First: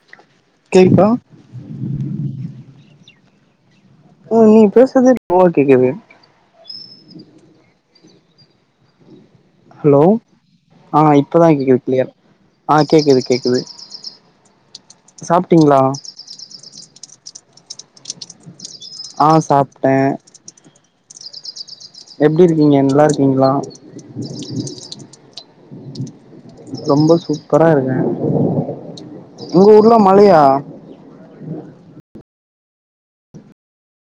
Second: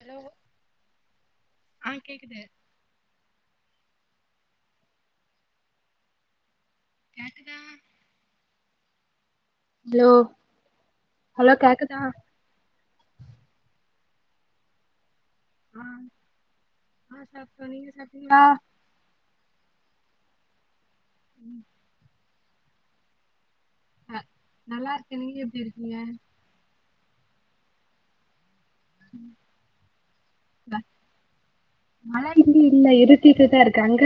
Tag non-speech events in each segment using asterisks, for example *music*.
Hello கேக்குதா ஆஹ கேக்குது *unintelligible* ஹலோ ஆஹ் இப்பதான் கேக்குது கிலியரா ஆஹ் கேக்குது கேக்குது சாப்ட்டிங்களா நீங்க சாப்டீங்களா *unintelligible* ஆஹ சாப்பிட்டேன் உம் *unintelligible* எப்படி இருக்கீங்க நல்லா இருக்கீங்களா ஆஹ நல்லா இருக்கேன் நீங்க எப்படி இருக்கீங்க ரொம்ப சூப்பரா இருக்கேன் உங்க ஊர்ல மழையா இல்ல இல்ல இருட்டிட்டு தான் இருக்கு அங்க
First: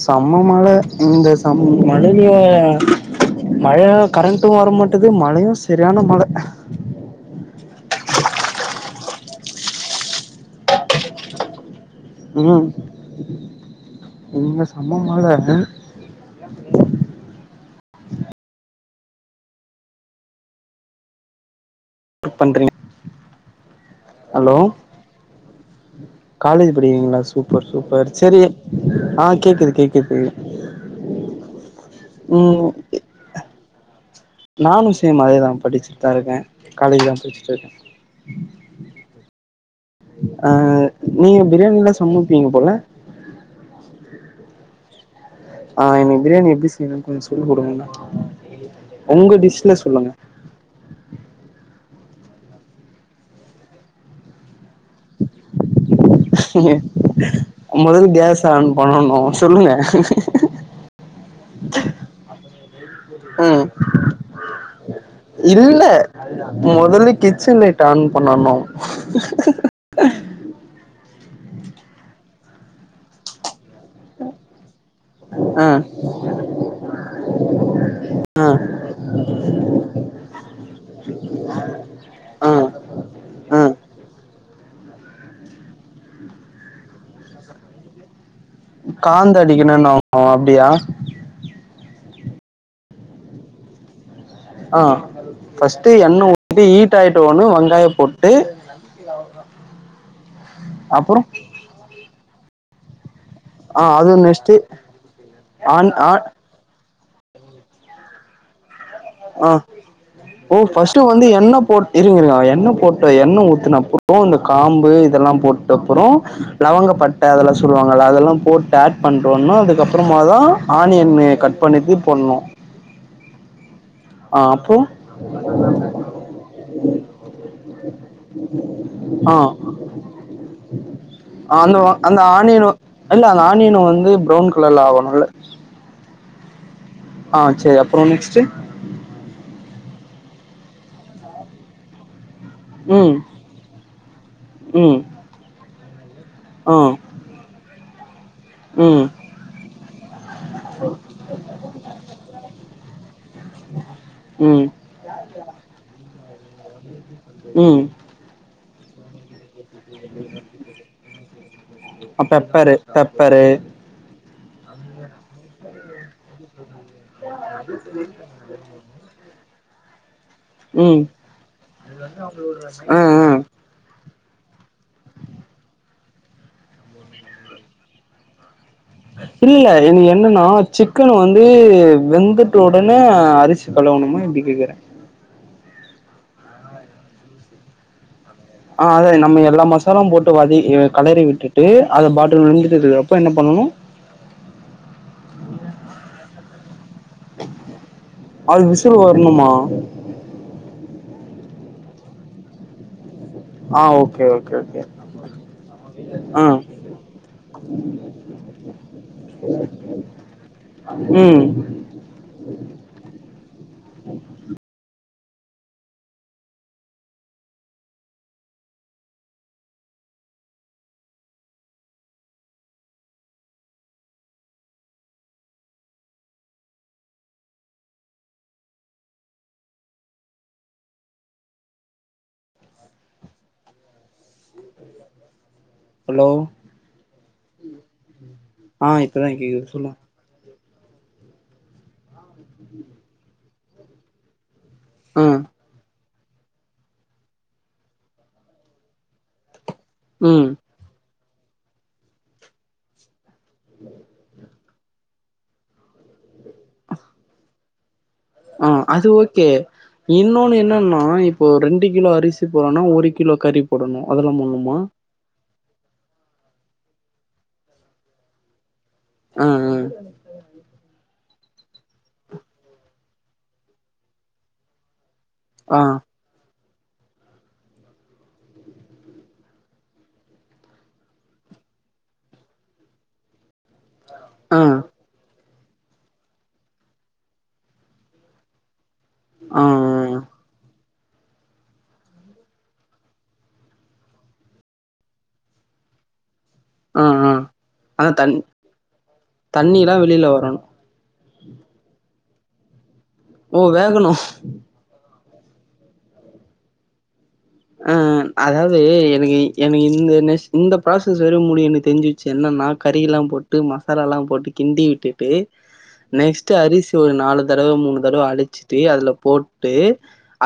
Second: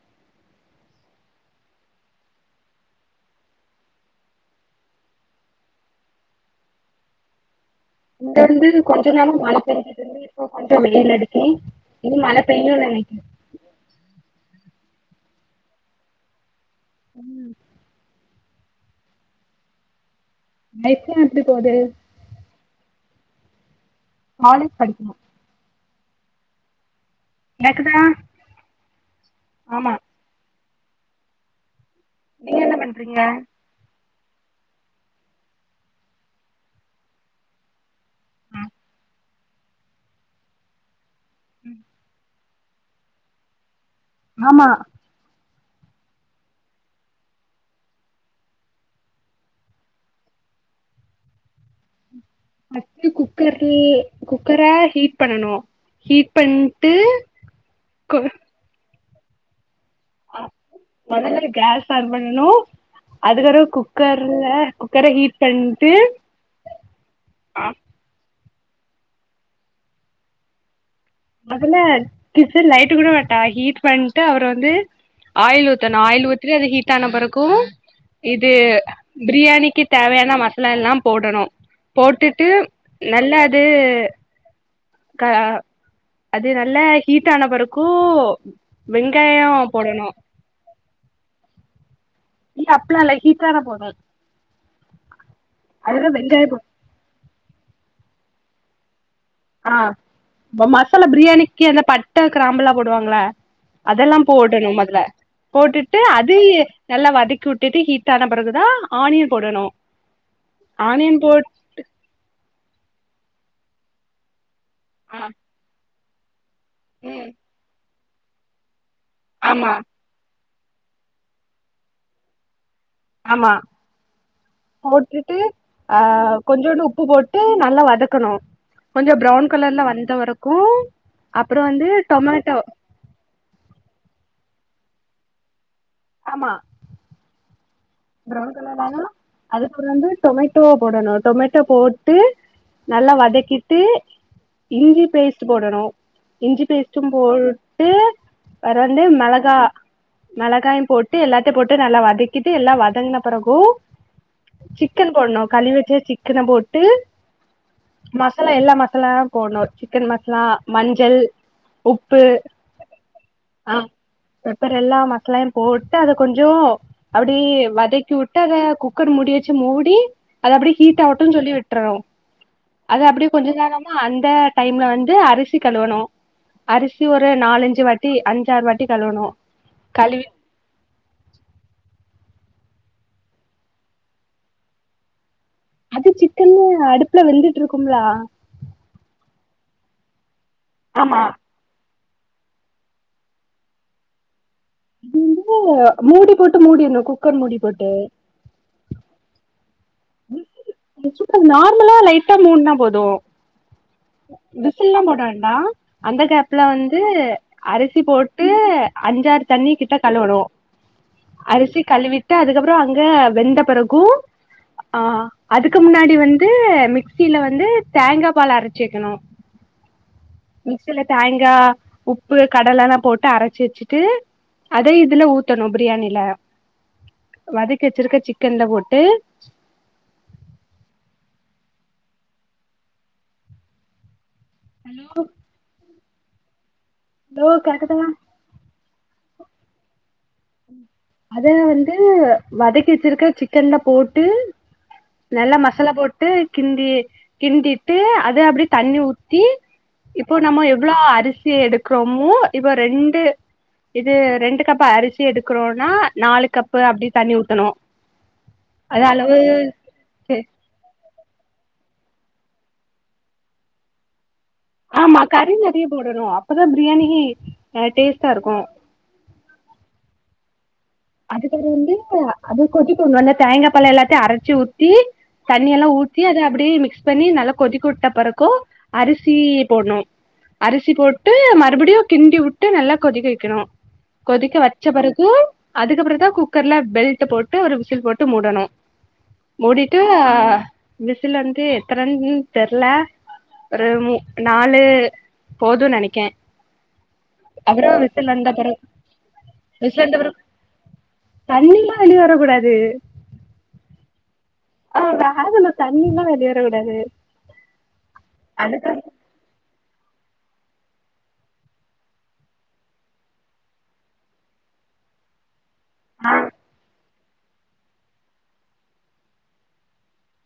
செம்ம மழை இந்த செம்ம மழையிலயே மழைல கரண்ட்டும் வர மாட்டுது மழையும் சரியான மழை இங்க வந்து கொஞ்சநாளும் மழை பேஞ்சுட்டு இருந்து இப்ப கொஞ்சம் வெயில் அடிச்சி இது மழை ம் பெய்யும் நினைக்கு இங்க செம மழை வருது நேத்து எப்படி போகுது பண்றீங்க ஹலோ காலேஜ் படிக்கனும் காலேஜ் படிக்கீரிங்களா சூப்பர் சூப்பர் சரி ஆஹ் கேக்குது ஆமா கேக்குது *inaudible* நீங்க என்ன பண்றீங்க நானும் சேம் அதேதான் படிச்சுட்டு தான் இருக்கேன் காலேஜ் தான் படிச்சுட்டு இருக்கேன் ஆஹ நீங்க பிரியாணிலாம் சமப் பீங்க போல ஆமா ஆஹ் என்னை பிரியாணி எப்படி செய்யணும்னு கொஞ்சம் சொல்லி கொடுங்கா உங்க டிஷ்ல சொல்லுங்க பஸ்ட் குக்கர்ல குக்கரா ஹீட் பண்ணனும் க்குங் முதல்ல கேஸ் ஆன் பண்ணணும் ஓ சொல்லுங்க கேஸ்ச ஆன் பண்ணணும் உம் அதுக்கப்புறம் குக்கர்ல குக்கரை ஹீட் இல்ல பண்ணிட்டு முதல்ல கிச்சன் ஆ, லைட்ட ஆன் பண்ணணும் *inaudible* முதல்ல கிச்சன் லைட் கூட மாட்டா ஹீட் பண்ணிட்டு அவரு வந்து ஆ ஆயில் ஊத்தணும் ஆயில் ஊத்திட்டு அது ஹீட் ஆன பிறகும் ஆ இது பிரியாணிக்கு தேவையான மசாலா எல்லாம் போடணும் போட்டுட்டு ஆ நல்லா ஆ அது அஹ *unintelligible* அது நல்ல ஹீட் ஆன பெருக்கும் காந்த அடிக்கணும்னுனாங்க அப்படியா இல்ல அப்ள இல்ல ஹீட்டான போதும் ஆஹ பஸ்ட்டு எண்ண் வெங்காயோ போ உஊத்தி ஹீட் ஆயிட்ட உடனே வெங்காயம் போட்டு டேய் *unintelligible* ஆஹ் மசாலா அப்றோ பிரியாணிக்கு அந்த பட்ட கிராம்புலா போடுவாங்களா ஆ அது அதெல்லாம் நெக்ஸ்ட்டு போடணும் முதல ஆன் போட்டுட்டு ஆன் அது நல்லா வதக்கி வுட்டுட்டு ஹீட் *unintelligible* ஆஹ் போடணு ஓ பஸ்ட் ஆனியன் வந்து போட் எண்ண போட்டு இருங்க இருங்க எண்ண போட்டு எண்ண ஊத்தி நான் போவில *unintelligible* காம்பு ஆ இதெல்லாம் போட்ட அப்புறம் ஆஹ *unintelligible* லவங்கப்பட்ட ம் அதெல்லாம் சொல்லுவாங்க அதல அதெல்லாம் போட்டு ஸ்டார்ட் பண்ணுறோன்னும் ஆமா அதுக்கப்புறமா தான் ஆனியன்னு கட் பண்ணிட்டு போடனும் ஆமா போட்டுட்டு அஹ கொஞ்சோண்டு உப்பு போட்டு நல்லா வதக்கணும் கொஞ்சம் ஆ ப்ரௌன் கலர்ல வந்த வரைக்கும் அப்புறம் அந்த வந்து அந்த டொமேட்டோ ஆனியன் இல்ல இல்லா ஒன்னும் இல்ல ஆமா ஆஹ் சரி அப்ப பிரவுன் கலர் ஆனா அதுப்புறம் வந்து டொமேட்டோவ போடணும் டொமேட்டோ போட்டு நல்லா ம் வதக்கிட்டு ம் இஞ்சி பேஸ்ட் போடணும் இஞ்சி ஆ பேச்டும் போல் பறம் வந்து ம் மிளகாய் மிளகாயும் போட்டு எல்லாத்தையும் போட்டு நல்லா வதக்கிட்டு எல்லாம் வத என்ன அப் *unintelligible* பிறகு ம் சிக்கன் போடணும் களுவி வச்ச இக்கனை போட்டு ம் மசாலா எல்லாம் எல்லாம் போனோர் சிக்கன் மசாலா மஞ்சள் உப்பு ஆ பெப்பரு பெப்பரு ஆ பெப்பர் எல்லா மசாலையு போட்டு அத கொஞ்சொ அப்டி வ இக்கு விட்டார குக்கர் முடியச்ச ச்சுமூடி அது அப்படி ஹீட் ம் ஆகட்டும்ன்னனு சொல்லி விட்டுறோம் ஆ அது அப்படிய ஆ கொஞ்சம் நேரமா அந்த டைம்ல வந்து அரிசி கழுவணு அரிசி ஒரு நாலஞ்சு வாட்டி அஞ்சாறு வாட்டி கழுவணு இல்ல இனி கழுவி என்னன்னா சிக்கன் வந்து வெந்து உடனே அரிசி கலுவணுமா எப்டி கேக்குறே அது சிக்கன்ல்ல அடுப்புல வெந்துட்டு இருக்கும்லா ஆஹ் அதா நம்ம எல்லா மசாலாம் போட்டு வாதி ஆமா களறி விட்டுட்டு அத *inaudible* பாட்டரூம் வ தக்கறப்போ என்ன பண்ணணும் இது வந்து மூடி போட்டு மூடிற்னும் அது விசிலுவரணுமா ச நார்மலா லைட்டா மூணுனா போதும் ஆ ஓகே ஓகே ஓகே விசில்லா போட வேண்டா அந்த ஆ கேப்ல வந்து அரிசி போட்டு அஞ்சாறு தண்ணி கிட்ட கழுவனு ம் அரிசி கழுவிட்டு அதுக்கப்ரொ அங்க வெந்த பிறகு ஆ அதுக்கு முன்னாடி வந்து மிக்ஸிசியில வந்து தேங்கா பால் அரைச்ச க்கணும் மிக்சில தேங்காய் உப்பு கடலைல்லாம் போட்டு அரைச்சு வச்சுட்டு அதே இதுல ஊத்தணும் பிரியாணியில வதக்கி வச்சிருக்க சிக்கன்ல போட்டு ஹலோ *unintelligible* ஹலோ ப்ரோ கேக்குதுங்ளா ஆஹ் இப்பதான் கேகுது சொல்லுங்க அதே வந்து வதக்கிவச்சிருக்க சிக் கெண்ட போட்டு ஆ நல்லா மசாலா போட்டு ட்டு கிந்தி கிந்திட்டு அதே அப்படிய தண்ணி ஊத்தி இப்போ ம் நம்ம எவ்வளோ அரிசி எடுக்கிறோமோ இப்ப ரெண்டு இது ரெண்டு பாரு *unintelligible* எடுக்கிறோனா நாளு கப்பு அப்படி தண்ணி ஊத்தணு ஆஹ் அது ஓகே இன்னொன்னு என்னன்னா இப்போ ரெண்டு கிலோ அரிசி போடனா ஒரு கிலோ கறி போடணு அதலா முன்னு ஆமா கரிங்க *unintelligible* போடணு அப்பதான் பிரியாணி டேஸ்ட்டா இருக்கு உஹம் உம் அதுக்கப்புறொ வந்து அது கொதிக்கு நல்லா தேங்கா பாலெலா எல்லாத்தையு அரைச்சி ஊத்தி தண்ணி ஆ ஆ எல்லாம் ஊற்றி அது அப்டியே மிக்ஸ் பண்ணி நல்லா கொதிக்க விட்ட பிறக்கு அரிசி போடணு அரிசி போட்ட மறுபடியு கிண்டி உட்டு நல்லா கொதிக்க வைக்கணு கொதிக்க வச்ச ஆ பிறகு அதுக்கப்புற தான் குக்கர்ல பெல்ட் போட்டு ஒரு விசில் போட்டு மூடணு ஆ மூடிட்டு ஆ விசில் வந்து எத்தனைன்ன தெர்ல ஒரு நாலு போதும் நெனைக்கேன் ஆஹ் ஆஹ் ஆனா த பிறகு தண்ணில்லா வெளியல வரணு தண்ணில்லா வெளியே வர கூடாது ஓ வேகணும் ஆல்ல தண்ணி எல்லாம் வெளியேரவிடாது ஆஹ் அதாவது எனக்கு எனக்கு இந்த நெஸ் இந்த ப்ராசஸ் வற முடியும்ன்னு தெரிஞ்சு வச்சு என்னன்னா கறிலாம் போட்டு மசாலாலாம் போட்டு கிந்தி விட்டுட்டு நெக்ஸ்ட் அரிசி நாலு தடவை மூணு தடவை அழிச்சுட்டு அதுல போட்டு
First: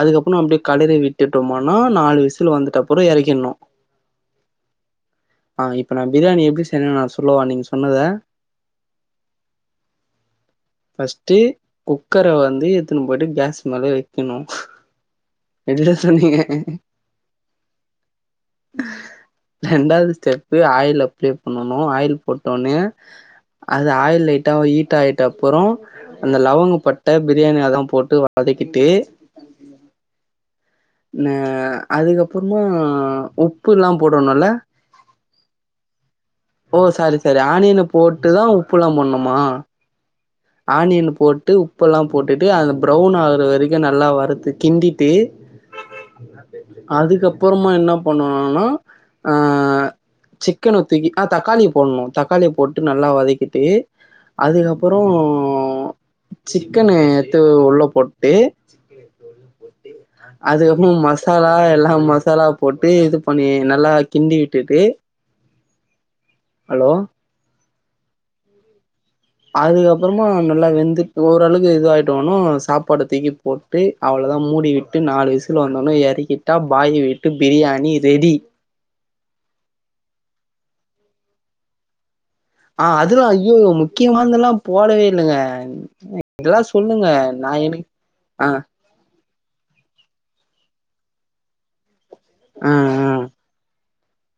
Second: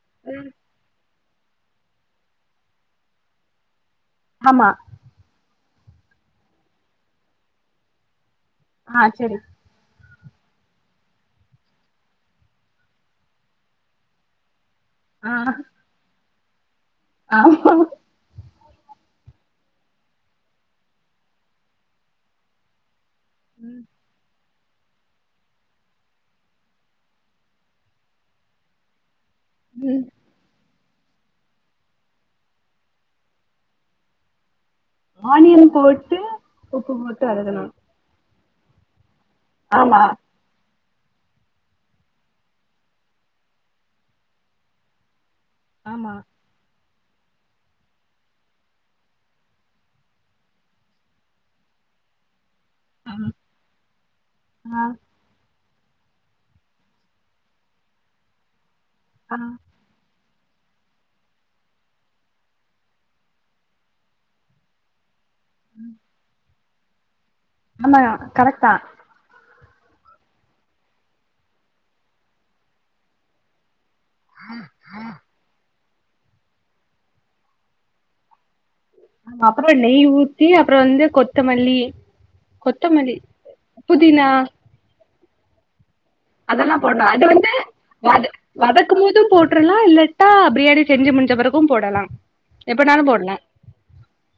அதுக்கப்புறம் அப்பே கெலரி விட்டு ட்டு *unintelligible* நா நாலு விசுலு வந்துட்ட அப்புறொ இறக்கியர்னு ஆமா ஆஹ் இப்ப நான் பிரியாணி எப்படி செய்யணு நா சொல்லுவா நீங்க சொன்னத ஆஹ் சரி பஸ்ட்ட குக்கரை வந்து எத்துன்னு போயிட்டு கேஸ் மேல வைக்கணும் ஆ எதுல சொன்னீங்க உ *unintelligible* ஆமா *inaudible* ரெண்டாவது ஸ்டெப்பு ஆயில் அப்ளை பண்ணணு ஆயில் போட்டோனே அது ஆயில் லைட் ஹீட் ஆகிட்ட அப்புறம் அந்த லவங்க பட்டை பிரியாணி அததான் போட்டு வதக்கிட்டு உம் ன அதுக்கப்புறமா உப்பு ல்லா போடணும்ல ஆனியன் போட்டு ஓ உப்பு சாரி போட்டு சாரி ஆனியன போட்டு அட்டு தான் உப்புலாம் போணும் ஆம்மா ஆனியன் போட்டு உப்பெல்லாம் போட்டுட்டு அந்த ப்ரௌன் ஆகுற வரைக்கும் நல்லா வறுத்து கிண்டிட்டு ஆம்மா *unintelligible* அதுக்கப்புறமா என்ன பண்ணணும்னா அஹ் சிக்கன் வதக்கி ஆஹ் தக்காளியை போடணும் தக்காளியை போட்டு நல்லா வதக்கிட்டு ஆ அதுக்கப்புறம் இப்போ சிக்கனு எத்து உள்ள போட்டு சிக்கலூலாம் போட்டு *unintelligible* அதுகப்புறம் மசாலா எல்லாம் மசாலா போட்டு இது பண்ணி நல்லா கிண்டி விட்டுட்டு உம் *unintelligible* ஹலோ ஆம்மா கரெக்டா அதுக்கப்புறமா நல்லா வெந்துட் ஓரளக்கு இது ஆயிட்டவனும் சாப்பாடு தூக்கி போட் அவ்ளவுதான் மூடிவிட்டு நாலு விசில் வந்து இறக்கிட்டா பாய் வீட்டு பிரியாணி ரெடி ஆ அப்புறம் நெய் ஊத்தி அப்புறம் வந்து கொத்தமல்லி ஆஹ கொத்தமல்லி அதுவா ஐய்யோ முக்கியமாந்தெல்லாம் போடவே இல்லங்க அன் *unintelligible* அதெல்லாம் போடோனும் அது வந்து வ ஆ வதக்கும் போதும் போட்டு போட்டுலாம் இல்லட்டா பிரியாணி செஞ்சு முடிஞ்ச பிறக்கும் போடலாம் ஹ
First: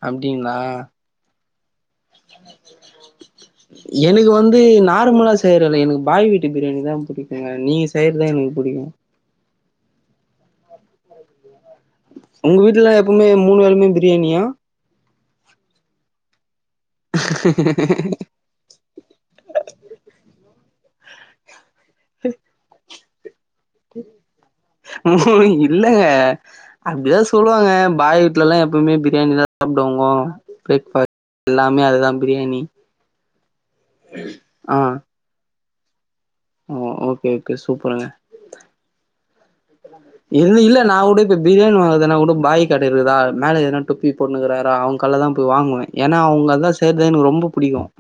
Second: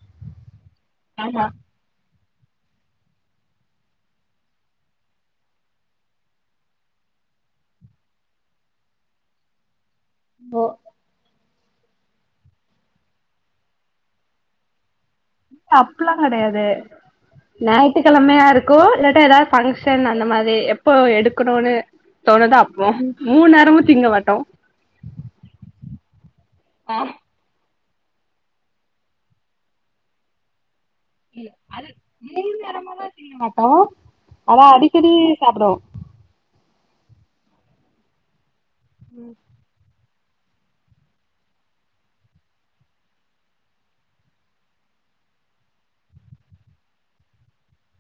ஹஅப்டிங்களா ஆமா எனக்கு வந்து நார்மலா செய்யறல எனக்கு பாய் வீட்டு பிரியாணி தான் பிடிக்குங்க நீங்க செய்யறதான் எனக்கு பிடிக்கும் போ உங்க வீட்ல எப்பவுமே மூணு வேலியமே பிரியாணியா அப்படியெல்லாம் கிடையாது ஞாயிற்றுக்கிழமையா இருக்கும் இல்லாட்டா ஏதாவது பங்க்ஷன் அந்த மாதிரி இப்போ எடுக்கணுனு தோனுதோ அப்போ மூணு நேரமு திங்க மாட்டோ மண *unintelligible* இல்லங்க ஆ அப்படிதான் சொல்லுவாங்க பாய் வீட்டுல எல்லாம் எப்பவுமே பிரியாணி தான் சாப்பிடுவாங்க பிரேக்ஃபாஸ்ட் எல்லாமே அது அதுதான் மூனு பிரியாணி நேரமும் செய்ய மாட்டோம் ஆனா அடிக்கடி சாப்பிடுவோம் ஓ ஓகே ஓகே சூப்பருங்க ம் *unintelligible* இல்லை இல்ல நான் கூட இப்ப பிரியாணி வாங்கறதனா கூட பாய் கடை இருக்குதா மேல ஏதனா டொப்பி போட்ண்ணுக்கிறாரா அவங்க கடைல தான் போய் வாங்குவேன் ஏன்னா அவங்கல்லான் செய்றது எனக்கு ரொம்ப பிடிக்கும்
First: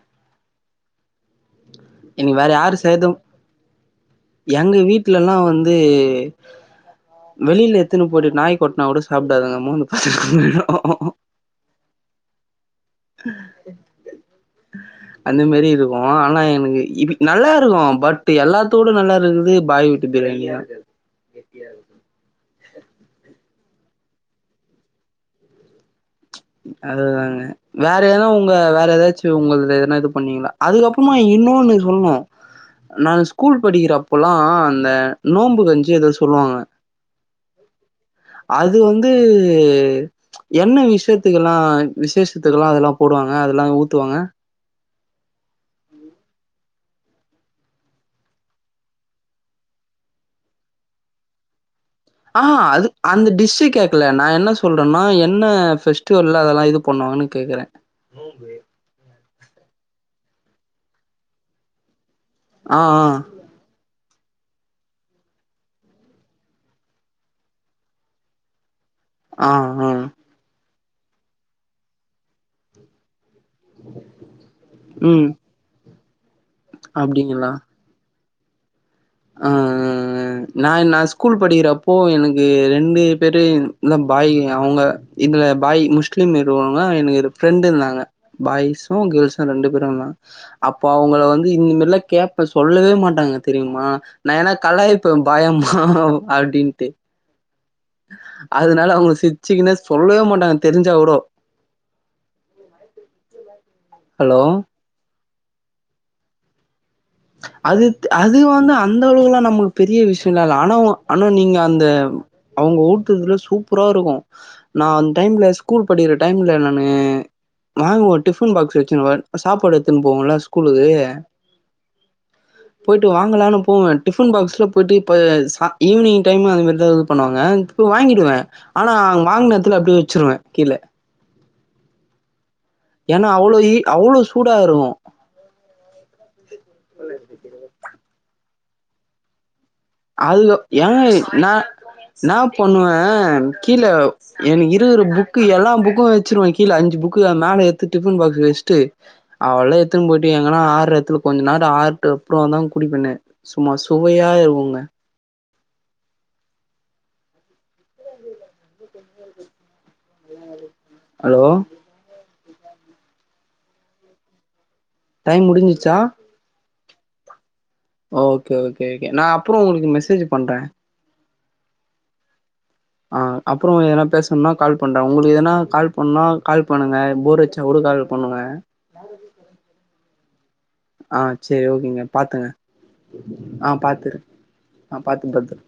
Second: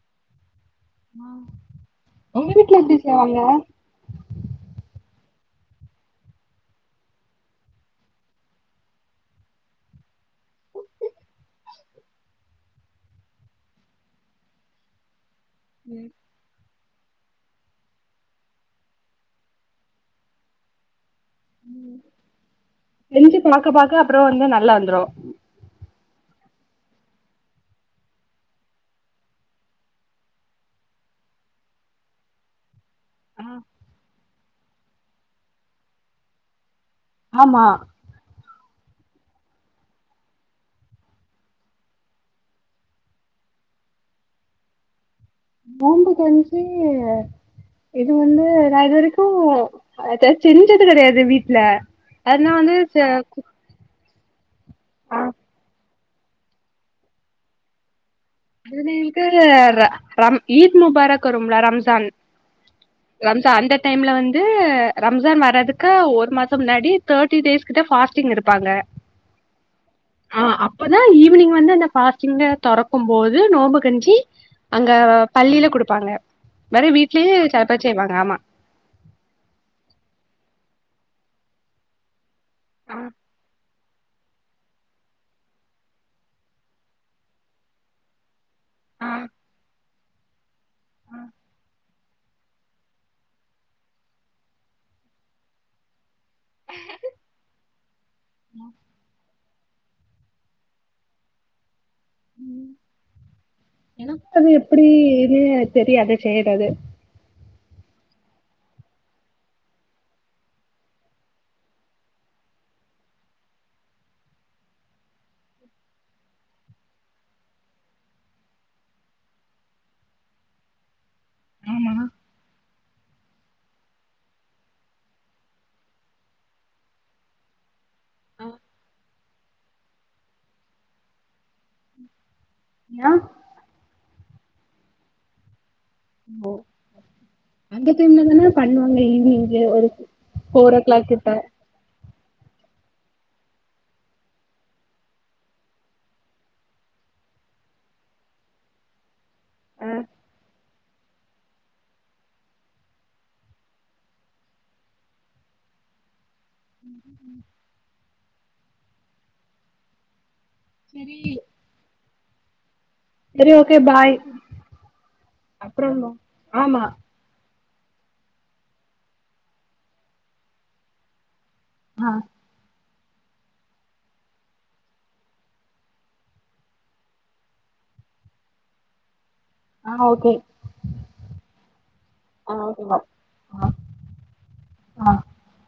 *inaudible* எனக்கு வேற உங்க யாரு வீட்ல எப்டி செய்ரதும் செய்வாங்க *unintelligible* எங்க வீட்டு வீட்லல்லாம் வந்து வெளியில எத்துன்னு போயிட்டு நாய் கொட்டனா கூட சாப்டாதுங்க மோந்து பாக்குதுங்க *inaudible* *inaudible* அந்த மெரி இருக்கும் ஆனா எனக்கு இ நல்லா இருக்கும் பட் எல்லாத்த விட நல்லா இருக்குரது பாய் வீட்டு பிரியாணிதான் எம்ஜியார் செஞ்சு பார்க பாக்க அப்புறம் வந்து நல்லா வந்துரும் அதுதாங்க வேற ஏதா உங்க வேற ஏதாச்சும் உங்க எதனா இது பண்ணீங்களா அதுக்கப்புறமா இன்னோன்னு சொல்னும் நான் ஸ்கூல் படிக்கிறப்ப அப்பல்லாம் அந்த நோம்பு கஞ்சி ஏதோ சொல்லுவாங்க ஆமா அது வந்து என்ன விஷத் அத்திகலாம் விசேஷத்துக்கலாம் அதெல்லாம் போடுவாங்க அதெல்லாம் ஊத்துவாங்க நோம்பு கஞ்சி இது வந்து இது வரைக்கும் செஞ்சது கிடையாது வீட்டுல ஆஹ்ஹ அது அந்தக் டிஸ் கேட் ல்ல நான் என்ன சொல்றன்னா என்ன பெஸ்டிவல்ல அதெல்லாம் இது பண்ணுவாங்கன கேக்குறேன் சரின்டு *unintelligible* *unintelligible* ரம் ஈத் முபாரக் வரும்லா ரம்ஜான் ஆஹ்ஹ் ரம்ஜான் அந்த டைம்ல வந்து ரம்ஜான் வர்றதுகு ஒரு மாசம் முன்னாடி தேர்ட்டி டேஸ் கிட்ட பாஸ்டிங் இருப்பாங்க ஆஹ் ஹ இப்பதான் ஈவினிங் வந்துந்த ஃபாஸ்டிங் தொறக்கும் போ இது நோம்பு கஞ்சி அங்க ம். பள்ளியில குடுப்பாங்க. மறு வீட்லயு அப்டிங்களா? சாப்பாட் செய்வாங்க ஆமா ஆ நா நா ஸ்கூல் படிக்கிறப்போ எனக் கு ஆ ரெண்டு பேரு இந்த பாய் அவங்க இந்த பாய் முஸ்லீம் இருக்கவங்க எனக்கு ஃப்ரெண்டு இருந்தாங்க. பாய்ஸு கேள்ஸு ரெண்டு பேரு இருந்தாங்க. ச்சா அப்ப அவுங்கள வந்து இன்னி மாரிலா கேப்பே சொல்லவே மாட்டாங்க தெரியுமா? நாங்க எல்லா கலாய்ப்போ பாயம்மா அப்டின்ட்டு. அதனால அவங்க சிர் ச்சிக்குனே சொல்லவே மாட்டாங்க தெரிஞ்சா கூடோ *inaudible* எனக்கு அது எப்பிடி இது தெரியாது செய்யறது அது த் அது வந்து அந்த அளவுல்லா நம்மளுக்கு பெரிய விஷயோல்லா இல்ல ஆனா ஒ ஆனா நீங்க அந்த அவங்க ஊத்துறதுல சூப்பரா இருக்கு நா அந்த டைம்ல ஸ்கூல் படிக்கிற டைம்ல நானு நா ஒரு டிஃபன் பாக்ஸ் வச்சுருப்ப சாப்பாடு எடுத்துன்னு போவோல்ல ஸ்கூலுக்கு போயிட்டு வாங்கலான்னு போவே டிஃபன் பாக்ஸ்ல போயிட்டு இப்ப சா ஈவினிங் டைம் அது மாரிதா இது பண்ணுவாங்க. போய் வாங்கிடுவே ஆனா அங் வாங்குனதுல அப்டியே வச்சுருவே கீழ ஏன் ஏன்னா அவ்ளோ இ அவ்ளோ சூடாயிரு ஓ அந்த டைம்லதான பண்ணுவாங்க ஈவி்னிங்கு ஒரு அதுகோ ஃபோர் ஓ ஏ கிளாக் கிட்ட நா என்னா பண்ணுவே கீழ எனக்கு இருக்குற புக்கு எல்லா புக்கு வெச்சிருவ கீழ அஞ்சு புக்கு அ மேல எட்த்து டிஃபன் பாக்ஸ் வச்ட்டு அவ்ளதா ஆ எத்துன்னு போயிட்டு எங்கனா ஆ ற எடத்துல கொஞ்ச நேரோ ஆறுட்டு அப்றோந்தா குடிப்பனே சும்மா சுவையா இருக்குங்க ம் ம் செரி ஹலோ செரி ஓகே பாய் டைம் அப்றோ முடிஞ்சிச்சா பாப் ஆமா ஓகே ஓகே ஓகே நா அப்றோ உங்களுக்கு மெசேஜ் பண்றே. ஆ ஆ அப்றோ எதுனா பேசனுன்னா கால் பண்றே உங்களுக்கு எதுனா கால் பண்னா கால் பண்ணுங்க போரடிச்சா கூட கால் பண்ணுங்க ஆ ஓகே ஆ சேரி ஓகேங்க பாத்துங்க ஆ ஓகே பாய் ஆ பாத்துரு ஆ பாத்து பத்தர